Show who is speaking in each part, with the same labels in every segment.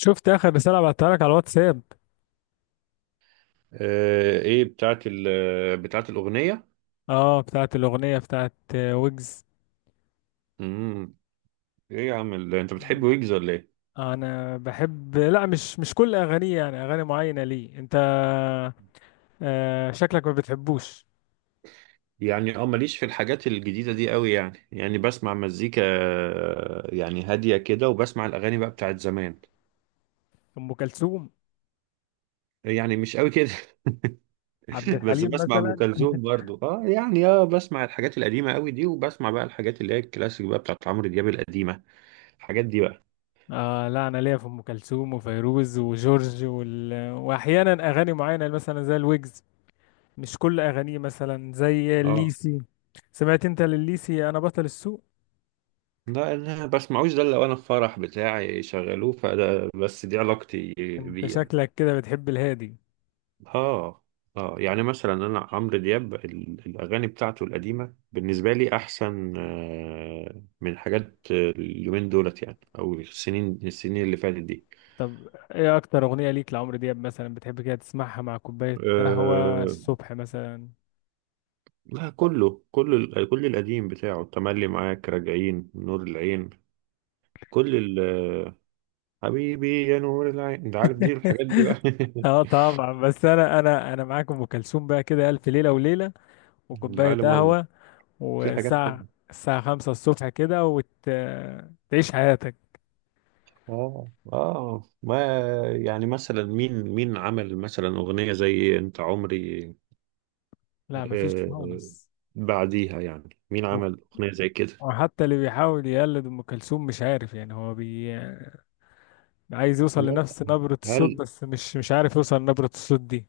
Speaker 1: شفت اخر رساله بعتها لك على الواتساب.
Speaker 2: ايه بتاعت بتاعت الأغنية.
Speaker 1: اه، بتاعت الاغنيه بتاعت ويجز.
Speaker 2: امم ايه يا عم انت بتحب ويجز ولا ايه؟
Speaker 1: انا بحب، لا، مش كل اغانيه، يعني اغاني معينه. ليه انت؟ آه، شكلك ما بتحبوش.
Speaker 2: يعني ماليش في الحاجات الجديدة دي قوي. يعني بسمع مزيكا، يعني هادية كده، وبسمع الأغاني بقى بتاعت زمان.
Speaker 1: ام كلثوم،
Speaker 2: يعني مش قوي كده.
Speaker 1: عبد
Speaker 2: بس
Speaker 1: الحليم
Speaker 2: بسمع أم
Speaker 1: مثلا.
Speaker 2: كلثوم برضو. اه يعني بسمع الحاجات القديمة قوي دي، وبسمع بقى الحاجات اللي هي الكلاسيك بقى بتاعت عمرو دياب القديمة، الحاجات دي بقى.
Speaker 1: آه، لا، انا ليا في ام كلثوم وفيروز وجورج واحيانا اغاني معينه مثلا زي الويجز. مش كل اغانيه، مثلا زي
Speaker 2: اه
Speaker 1: الليسي. سمعت انت لليسي؟ انا بطل السوق.
Speaker 2: لا، انا بسمعوش ده إلا لو انا في فرح بتاعي شغلوه، فده بس دي علاقتي
Speaker 1: انت
Speaker 2: بيه يعني.
Speaker 1: شكلك كده بتحب الهادي.
Speaker 2: اه اه. يعني مثلا انا عمرو دياب الاغاني بتاعته القديمه بالنسبه لي احسن، من حاجات، اليومين دولت يعني، او السنين اللي فاتت دي.
Speaker 1: طب ايه اكتر اغنية ليك لعمرو دياب مثلا بتحب كده تسمعها مع كوباية قهوة
Speaker 2: آه
Speaker 1: الصبح مثلا؟
Speaker 2: لا، كله، كل القديم بتاعه، تملي، معاك، راجعين، نور العين، كل ال آه، حبيبي يا نور العين، انت عارف دي، الحاجات دي بقى.
Speaker 1: اه طبعا. بس انا، انا معاك. ام كلثوم بقى، كده الف ليله وليله وكوبايه
Speaker 2: العالم الله،
Speaker 1: قهوه.
Speaker 2: في حاجات حلوه.
Speaker 1: والساعه خمسة الصبح كده، وتعيش حياتك.
Speaker 2: اه اه. ما يعني مثلا مين عمل مثلا أغنية زي انت عمري؟
Speaker 1: لا مفيش
Speaker 2: آه
Speaker 1: خالص.
Speaker 2: بعديها يعني مين
Speaker 1: و-
Speaker 2: عمل أغنية زي كده؟
Speaker 1: وحتى اللي بيحاول يقلد ام كلثوم مش عارف، يعني هو عايز يوصل
Speaker 2: لا،
Speaker 1: لنفس نبره الصوت،
Speaker 2: هل
Speaker 1: بس مش عارف يوصل لنبره الصوت دي.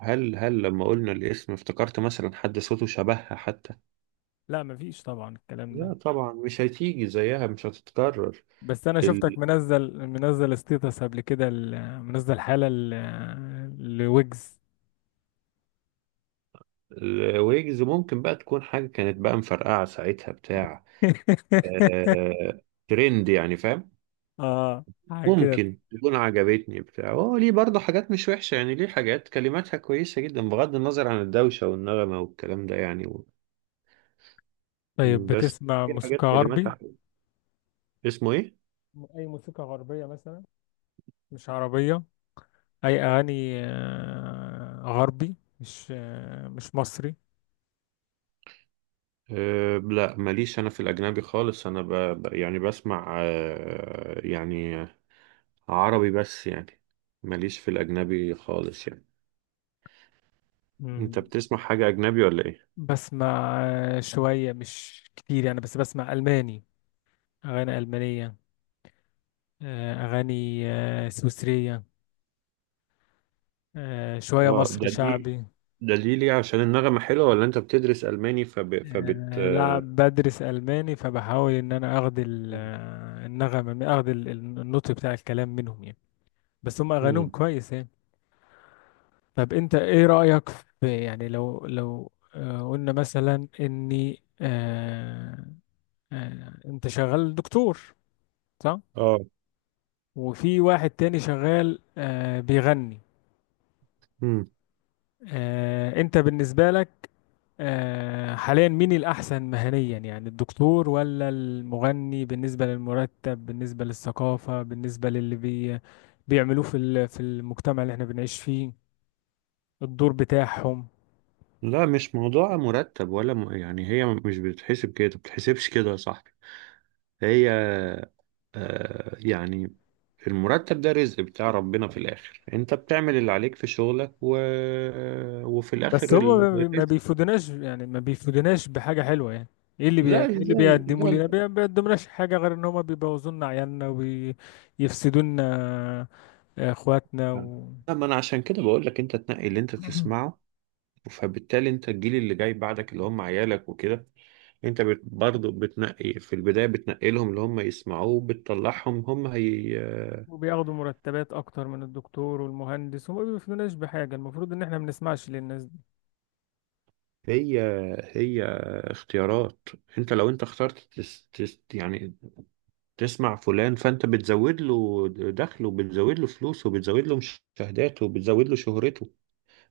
Speaker 2: هل لما قلنا الاسم افتكرت مثلا حد صوته شبهها حتى؟
Speaker 1: لا مفيش طبعا الكلام
Speaker 2: لا
Speaker 1: ده.
Speaker 2: طبعا، مش هتيجي زيها، مش هتتكرر.
Speaker 1: بس انا شفتك
Speaker 2: ال-
Speaker 1: منزل ستيتس قبل كده، منزل حالة لويجز.
Speaker 2: الويجز ممكن بقى تكون حاجة كانت بقى مفرقعة ساعتها بتاع، آه ترند يعني فاهم.
Speaker 1: اه، حاجة كده.
Speaker 2: ممكن تكون عجبتني بتاع، هو ليه برضه حاجات مش وحشة يعني، ليه حاجات كلماتها كويسة جدا بغض النظر عن الدوشة والنغمة والكلام ده يعني و.
Speaker 1: طيب
Speaker 2: بس
Speaker 1: بتسمع
Speaker 2: في حاجات
Speaker 1: موسيقى
Speaker 2: كلماتها
Speaker 1: غربي؟
Speaker 2: حلوة. اسمه ايه؟
Speaker 1: اي موسيقى غربية مثلا، مش عربية. اي اغاني غربي، مش مصري.
Speaker 2: أه لا، ماليش انا في الاجنبي خالص، انا يعني بسمع يعني عربي بس يعني، ماليش في الاجنبي خالص يعني. انت
Speaker 1: مم.
Speaker 2: بتسمع حاجة اجنبي ولا ايه؟
Speaker 1: بسمع شوية، مش كتير يعني، بس بسمع الماني، اغاني المانية. اغاني سويسرية. شوية
Speaker 2: اه،
Speaker 1: مصري
Speaker 2: ده دي،
Speaker 1: شعبي.
Speaker 2: ليه؟ عشان النغمة حلوة، ولا انت بتدرس الماني؟ فب... فبت
Speaker 1: لا
Speaker 2: آه،
Speaker 1: بدرس ألماني، فبحاول إن أنا أخد النغمة أخد النطق بتاع الكلام منهم يعني. بس هم أغانيهم
Speaker 2: مم.
Speaker 1: كويس يعني. طب أنت إيه رأيك في، يعني لو قلنا مثلا إني، أنت شغال دكتور صح؟
Speaker 2: اه
Speaker 1: وفي واحد تاني شغال بيغني. أنت بالنسبة لك حاليا مين الأحسن مهنيا؟ يعني الدكتور ولا المغني؟ بالنسبة للمرتب، بالنسبة للثقافة، بالنسبة للي بيعملوه في في المجتمع اللي احنا بنعيش فيه. الدور بتاعهم.
Speaker 2: لا، مش موضوع مرتب ولا يعني، هي مش بتتحسب كده، بتتحسبش كده يا صاحبي. هي، يعني المرتب ده رزق بتاع ربنا في الآخر، انت بتعمل اللي عليك في شغلك، و. وفي
Speaker 1: بس
Speaker 2: الآخر
Speaker 1: هم ما
Speaker 2: الرزق.
Speaker 1: بيفيدوناش يعني، ما بيفيدوناش بحاجة حلوة يعني. ايه
Speaker 2: لا
Speaker 1: اللي
Speaker 2: ازاي، لا
Speaker 1: بيقدموا لنا؟
Speaker 2: لا.
Speaker 1: ما بيقدمناش حاجة غير ان هم بيبوظوا لنا عيالنا، وبيفسدوا لنا اخواتنا
Speaker 2: لا، ما انا عشان كده بقول لك انت تنقي اللي انت تسمعه، فبالتالي انت الجيل اللي جاي بعدك اللي هم عيالك وكده، انت برضه بتنقي في البداية، بتنقي لهم اللي هم يسمعوه، بتطلعهم هم.
Speaker 1: وبياخدوا مرتبات اكتر من الدكتور والمهندس، وما بيفيدوناش بحاجة. المفروض ان احنا ما بنسمعش للناس دي.
Speaker 2: هي هي اختيارات. انت لو اخترت تس تس يعني تسمع فلان، فانت بتزود له دخله، وبتزود له فلوسه، وبتزود له مشاهداته، وبتزود له شهرته.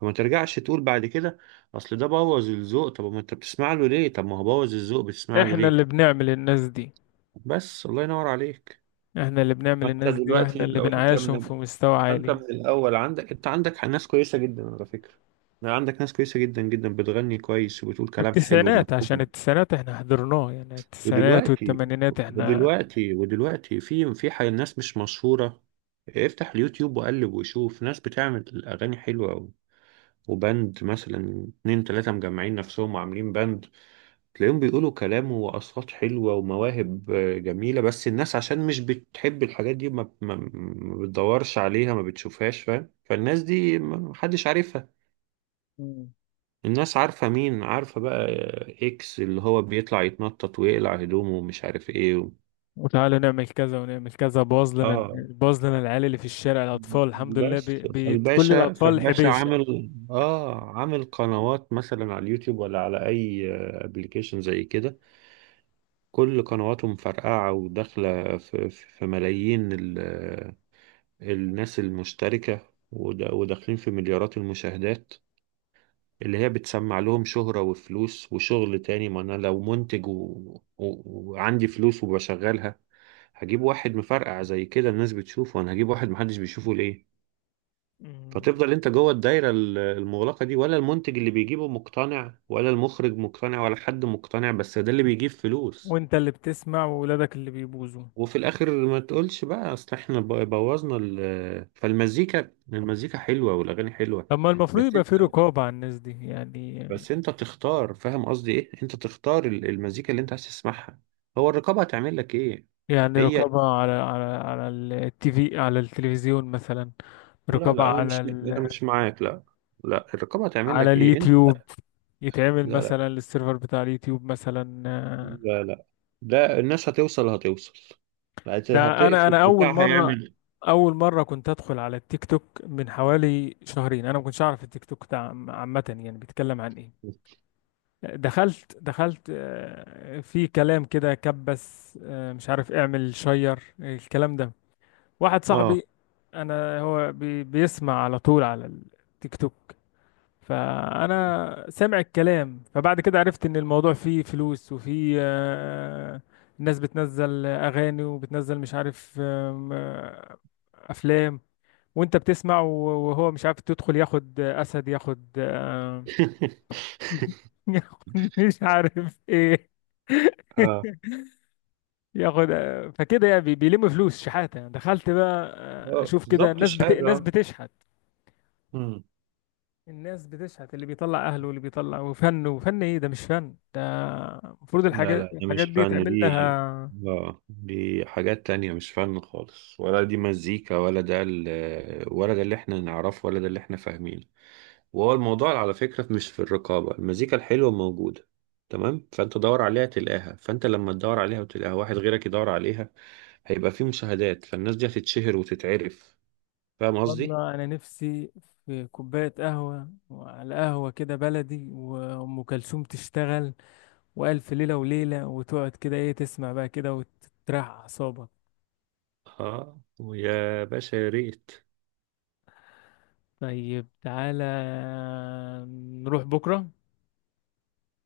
Speaker 2: فما ترجعش تقول بعد كده اصل ده بوظ الذوق. طب ما انت بتسمع له ليه؟ طب ما هو بوظ الذوق، بتسمع له
Speaker 1: احنا
Speaker 2: ليه؟
Speaker 1: اللي بنعمل الناس دي،
Speaker 2: بس الله ينور عليك.
Speaker 1: احنا اللي بنعمل
Speaker 2: فانت
Speaker 1: الناس دي، واحنا
Speaker 2: دلوقتي
Speaker 1: اللي
Speaker 2: لو انت من
Speaker 1: بنعيشهم في
Speaker 2: ال-
Speaker 1: مستوى
Speaker 2: انت
Speaker 1: عالي.
Speaker 2: من الاول عندك ناس كويسة جدا على فكرة، عندك ناس كويسة جدا جدا بتغني كويس وبتقول كلام حلو
Speaker 1: التسعينات، عشان
Speaker 2: ومفهوم.
Speaker 1: التسعينات احنا حضرناه يعني، التسعينات
Speaker 2: ودلوقتي
Speaker 1: والثمانينات احنا.
Speaker 2: ودلوقتي في ناس مش مشهورة. افتح اليوتيوب وقلب وشوف ناس بتعمل أغاني حلوة أوي، وبند مثلا اتنين تلاتة مجمعين نفسهم وعاملين بند، تلاقيهم بيقولوا كلام وأصوات حلوة ومواهب جميلة، بس الناس عشان مش بتحب الحاجات دي ما بتدورش عليها ما بتشوفهاش فاهم. فالناس دي محدش عارفها.
Speaker 1: مم.
Speaker 2: الناس عارفة مين؟ عارفة بقى، إكس اللي هو بيطلع يتنطط ويقلع هدومه ومش عارف إيه و.
Speaker 1: وتعالوا نعمل كذا ونعمل كذا، باظ لنا
Speaker 2: اه
Speaker 1: باظ لنا العيال اللي في الشارع، الاطفال، الحمد لله،
Speaker 2: بس
Speaker 1: كل
Speaker 2: فالباشا
Speaker 1: الاطفال
Speaker 2: فالباشا
Speaker 1: حبيشه.
Speaker 2: عامل قنوات مثلا على اليوتيوب ولا على اي ابلكيشن زي كده. كل قنواته مفرقعه وداخله في ملايين الناس المشتركه، وداخلين في مليارات المشاهدات، اللي هي بتسمع لهم شهره وفلوس وشغل تاني. ما انا لو منتج، و، و، وعندي فلوس وبشغلها، هجيب واحد مفرقع زي كده الناس بتشوفه، انا هجيب واحد محدش بيشوفه ليه؟
Speaker 1: مم.
Speaker 2: فتفضل انت جوه الدايره المغلقه دي. ولا المنتج اللي بيجيبه مقتنع، ولا المخرج مقتنع، ولا حد مقتنع، بس ده اللي بيجيب فلوس.
Speaker 1: وانت اللي بتسمع، وولادك اللي بيبوظوا.
Speaker 2: وفي الاخر ما تقولش بقى اصل احنا بوظنا فالمزيكا، المزيكا حلوه والاغاني حلوه.
Speaker 1: طب ما المفروض
Speaker 2: بس
Speaker 1: يبقى في
Speaker 2: انت
Speaker 1: رقابه على الناس دي يعني.
Speaker 2: بس انت تختار، فاهم قصدي ايه، انت تختار المزيكا اللي انت عايز تسمعها. هو الرقابه هتعمل لك ايه؟
Speaker 1: يعني
Speaker 2: هي،
Speaker 1: رقابة على التي في، على التلفزيون مثلا.
Speaker 2: لا
Speaker 1: رقابة
Speaker 2: لا، انا مش انا مش معاك. لا لا، الرقابه هتعمل
Speaker 1: على
Speaker 2: لك ايه انت؟
Speaker 1: اليوتيوب، يتعمل
Speaker 2: لا لا
Speaker 1: مثلا للسيرفر بتاع اليوتيوب مثلا
Speaker 2: لا لا لا، الناس هتوصل، هتوصل،
Speaker 1: ده انا
Speaker 2: هتقفل
Speaker 1: انا اول
Speaker 2: بتاع
Speaker 1: مرة.
Speaker 2: هيعمل.
Speaker 1: اول مرة كنت ادخل على التيك توك من حوالي شهرين، انا ما كنتش اعرف التيك توك ده عامة يعني بيتكلم عن ايه. دخلت في كلام كده كبس، مش عارف اعمل شير الكلام ده. واحد
Speaker 2: اه.
Speaker 1: صاحبي، انا هو بيسمع على طول على التيك توك. فانا سامع الكلام. فبعد كده عرفت ان الموضوع فيه فلوس، وفيه الناس بتنزل اغاني، وبتنزل مش عارف آم، آه، افلام. وانت بتسمع وهو مش عارف تدخل ياخد اسد، ياخد ياخد مش عارف ايه
Speaker 2: اه،
Speaker 1: ياخد فكده يعني بيلم فلوس شحاته. دخلت بقى اشوف كده،
Speaker 2: بالظبط الشهادة
Speaker 1: الناس
Speaker 2: آه.
Speaker 1: بتشحت.
Speaker 2: مم.
Speaker 1: الناس بتشحت، اللي بيطلع اهله، واللي بيطلع، وفن، وفن ايه ده؟ مش فن ده. المفروض
Speaker 2: لا
Speaker 1: الحاجات
Speaker 2: لا، ده
Speaker 1: الحاجات
Speaker 2: مش
Speaker 1: دي
Speaker 2: فن
Speaker 1: تعمل
Speaker 2: دي.
Speaker 1: لها.
Speaker 2: اه دي حاجات تانية، مش فن خالص، ولا دي مزيكا، ولا ده ولا ده اللي احنا نعرفه، ولا ده اللي احنا فاهمينه. وهو الموضوع على فكرة مش في الرقابة، المزيكا الحلوة موجودة، تمام، فانت دور عليها تلاقيها. فانت لما تدور عليها وتلاقيها، واحد غيرك يدور عليها، هيبقى في مشاهدات، فالناس دي هتتشهر وتتعرف. فاهم قصدي؟
Speaker 1: والله انا نفسي في كوبايه قهوه، وعلى قهوه كده بلدي، وام كلثوم تشتغل، والف ليله وليله، وتقعد كده، ايه تسمع بقى كده وتريح اعصابك.
Speaker 2: اه ويا باشا يا ريت.
Speaker 1: طيب تعالى نروح بكره،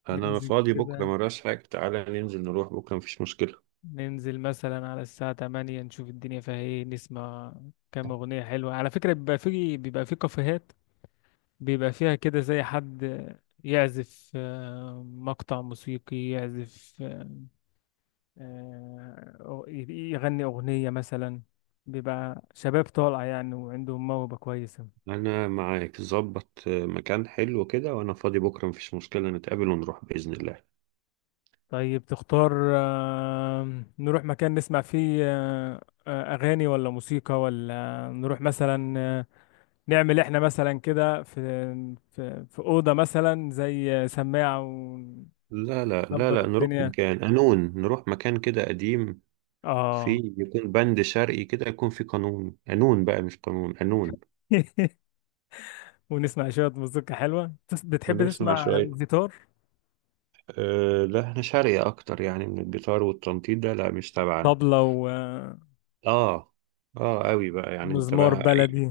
Speaker 2: انا
Speaker 1: ننزل
Speaker 2: فاضي بكرة
Speaker 1: كده،
Speaker 2: مراش حاجة، تعالى ننزل نروح بكرة مفيش مشكلة.
Speaker 1: ننزل مثلا على الساعة 8، نشوف الدنيا فيها ايه، نسمع كام أغنية حلوة. على فكرة بيبقى في كافيهات بيبقى فيها كده زي حد يعزف مقطع موسيقي، يعزف يغني أغنية مثلا. بيبقى شباب طالع يعني وعندهم موهبة كويسة.
Speaker 2: انا معاك، ظبط مكان حلو كده، وانا فاضي بكرة مفيش مشكلة، نتقابل ونروح بإذن الله.
Speaker 1: طيب تختار، نروح مكان نسمع فيه أغاني ولا موسيقى، ولا نروح مثلا نعمل احنا مثلا كده في في اوضه مثلا زي سماعه، ونظبط
Speaker 2: لا لا لا لا، نروح
Speaker 1: الدنيا.
Speaker 2: مكان قانون، نروح مكان كده قديم،
Speaker 1: اه.
Speaker 2: في يكون بند شرعي كده، يكون في قانون قانون بقى مش قانون قانون.
Speaker 1: ونسمع شويه مزيكا حلوه. بتحب
Speaker 2: بنسمع
Speaker 1: تسمع
Speaker 2: شوية.
Speaker 1: جيتار،
Speaker 2: أه لا، احنا شرعي أكتر يعني من الجيتار والتنطيط ده، لا مش تبعنا.
Speaker 1: طبلة،
Speaker 2: اه اه قوي بقى يعني انت
Speaker 1: ومزمار
Speaker 2: بقى
Speaker 1: بلدي؟
Speaker 2: أي.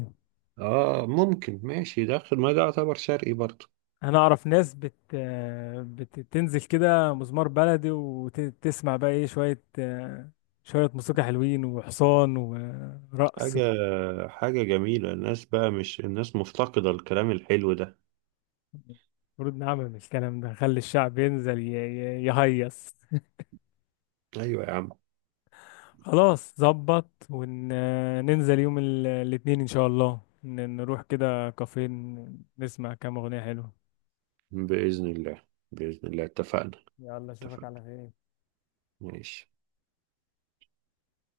Speaker 2: اه ممكن، ماشي داخل ما ده يعتبر شرقي برضه.
Speaker 1: انا اعرف ناس بتنزل كده مزمار بلدي، وتسمع بقى ايه، شويه شويه موسيقى حلوين، وحصان ورقص.
Speaker 2: حاجة حاجة جميلة، الناس بقى مش الناس مفتقدة الكلام الحلو ده.
Speaker 1: المفروض نعمل الكلام ده، نخلي الشعب ينزل يهيص.
Speaker 2: أيوة يا عم.
Speaker 1: خلاص، ظبط، وننزل يوم الاثنين ان شاء الله، نروح كده كافيه، نسمع كام اغنية حلوة.
Speaker 2: بإذن الله، بإذن الله اتفقنا.
Speaker 1: يلا اشوفك
Speaker 2: اتفقنا،
Speaker 1: على خير.
Speaker 2: ماشي.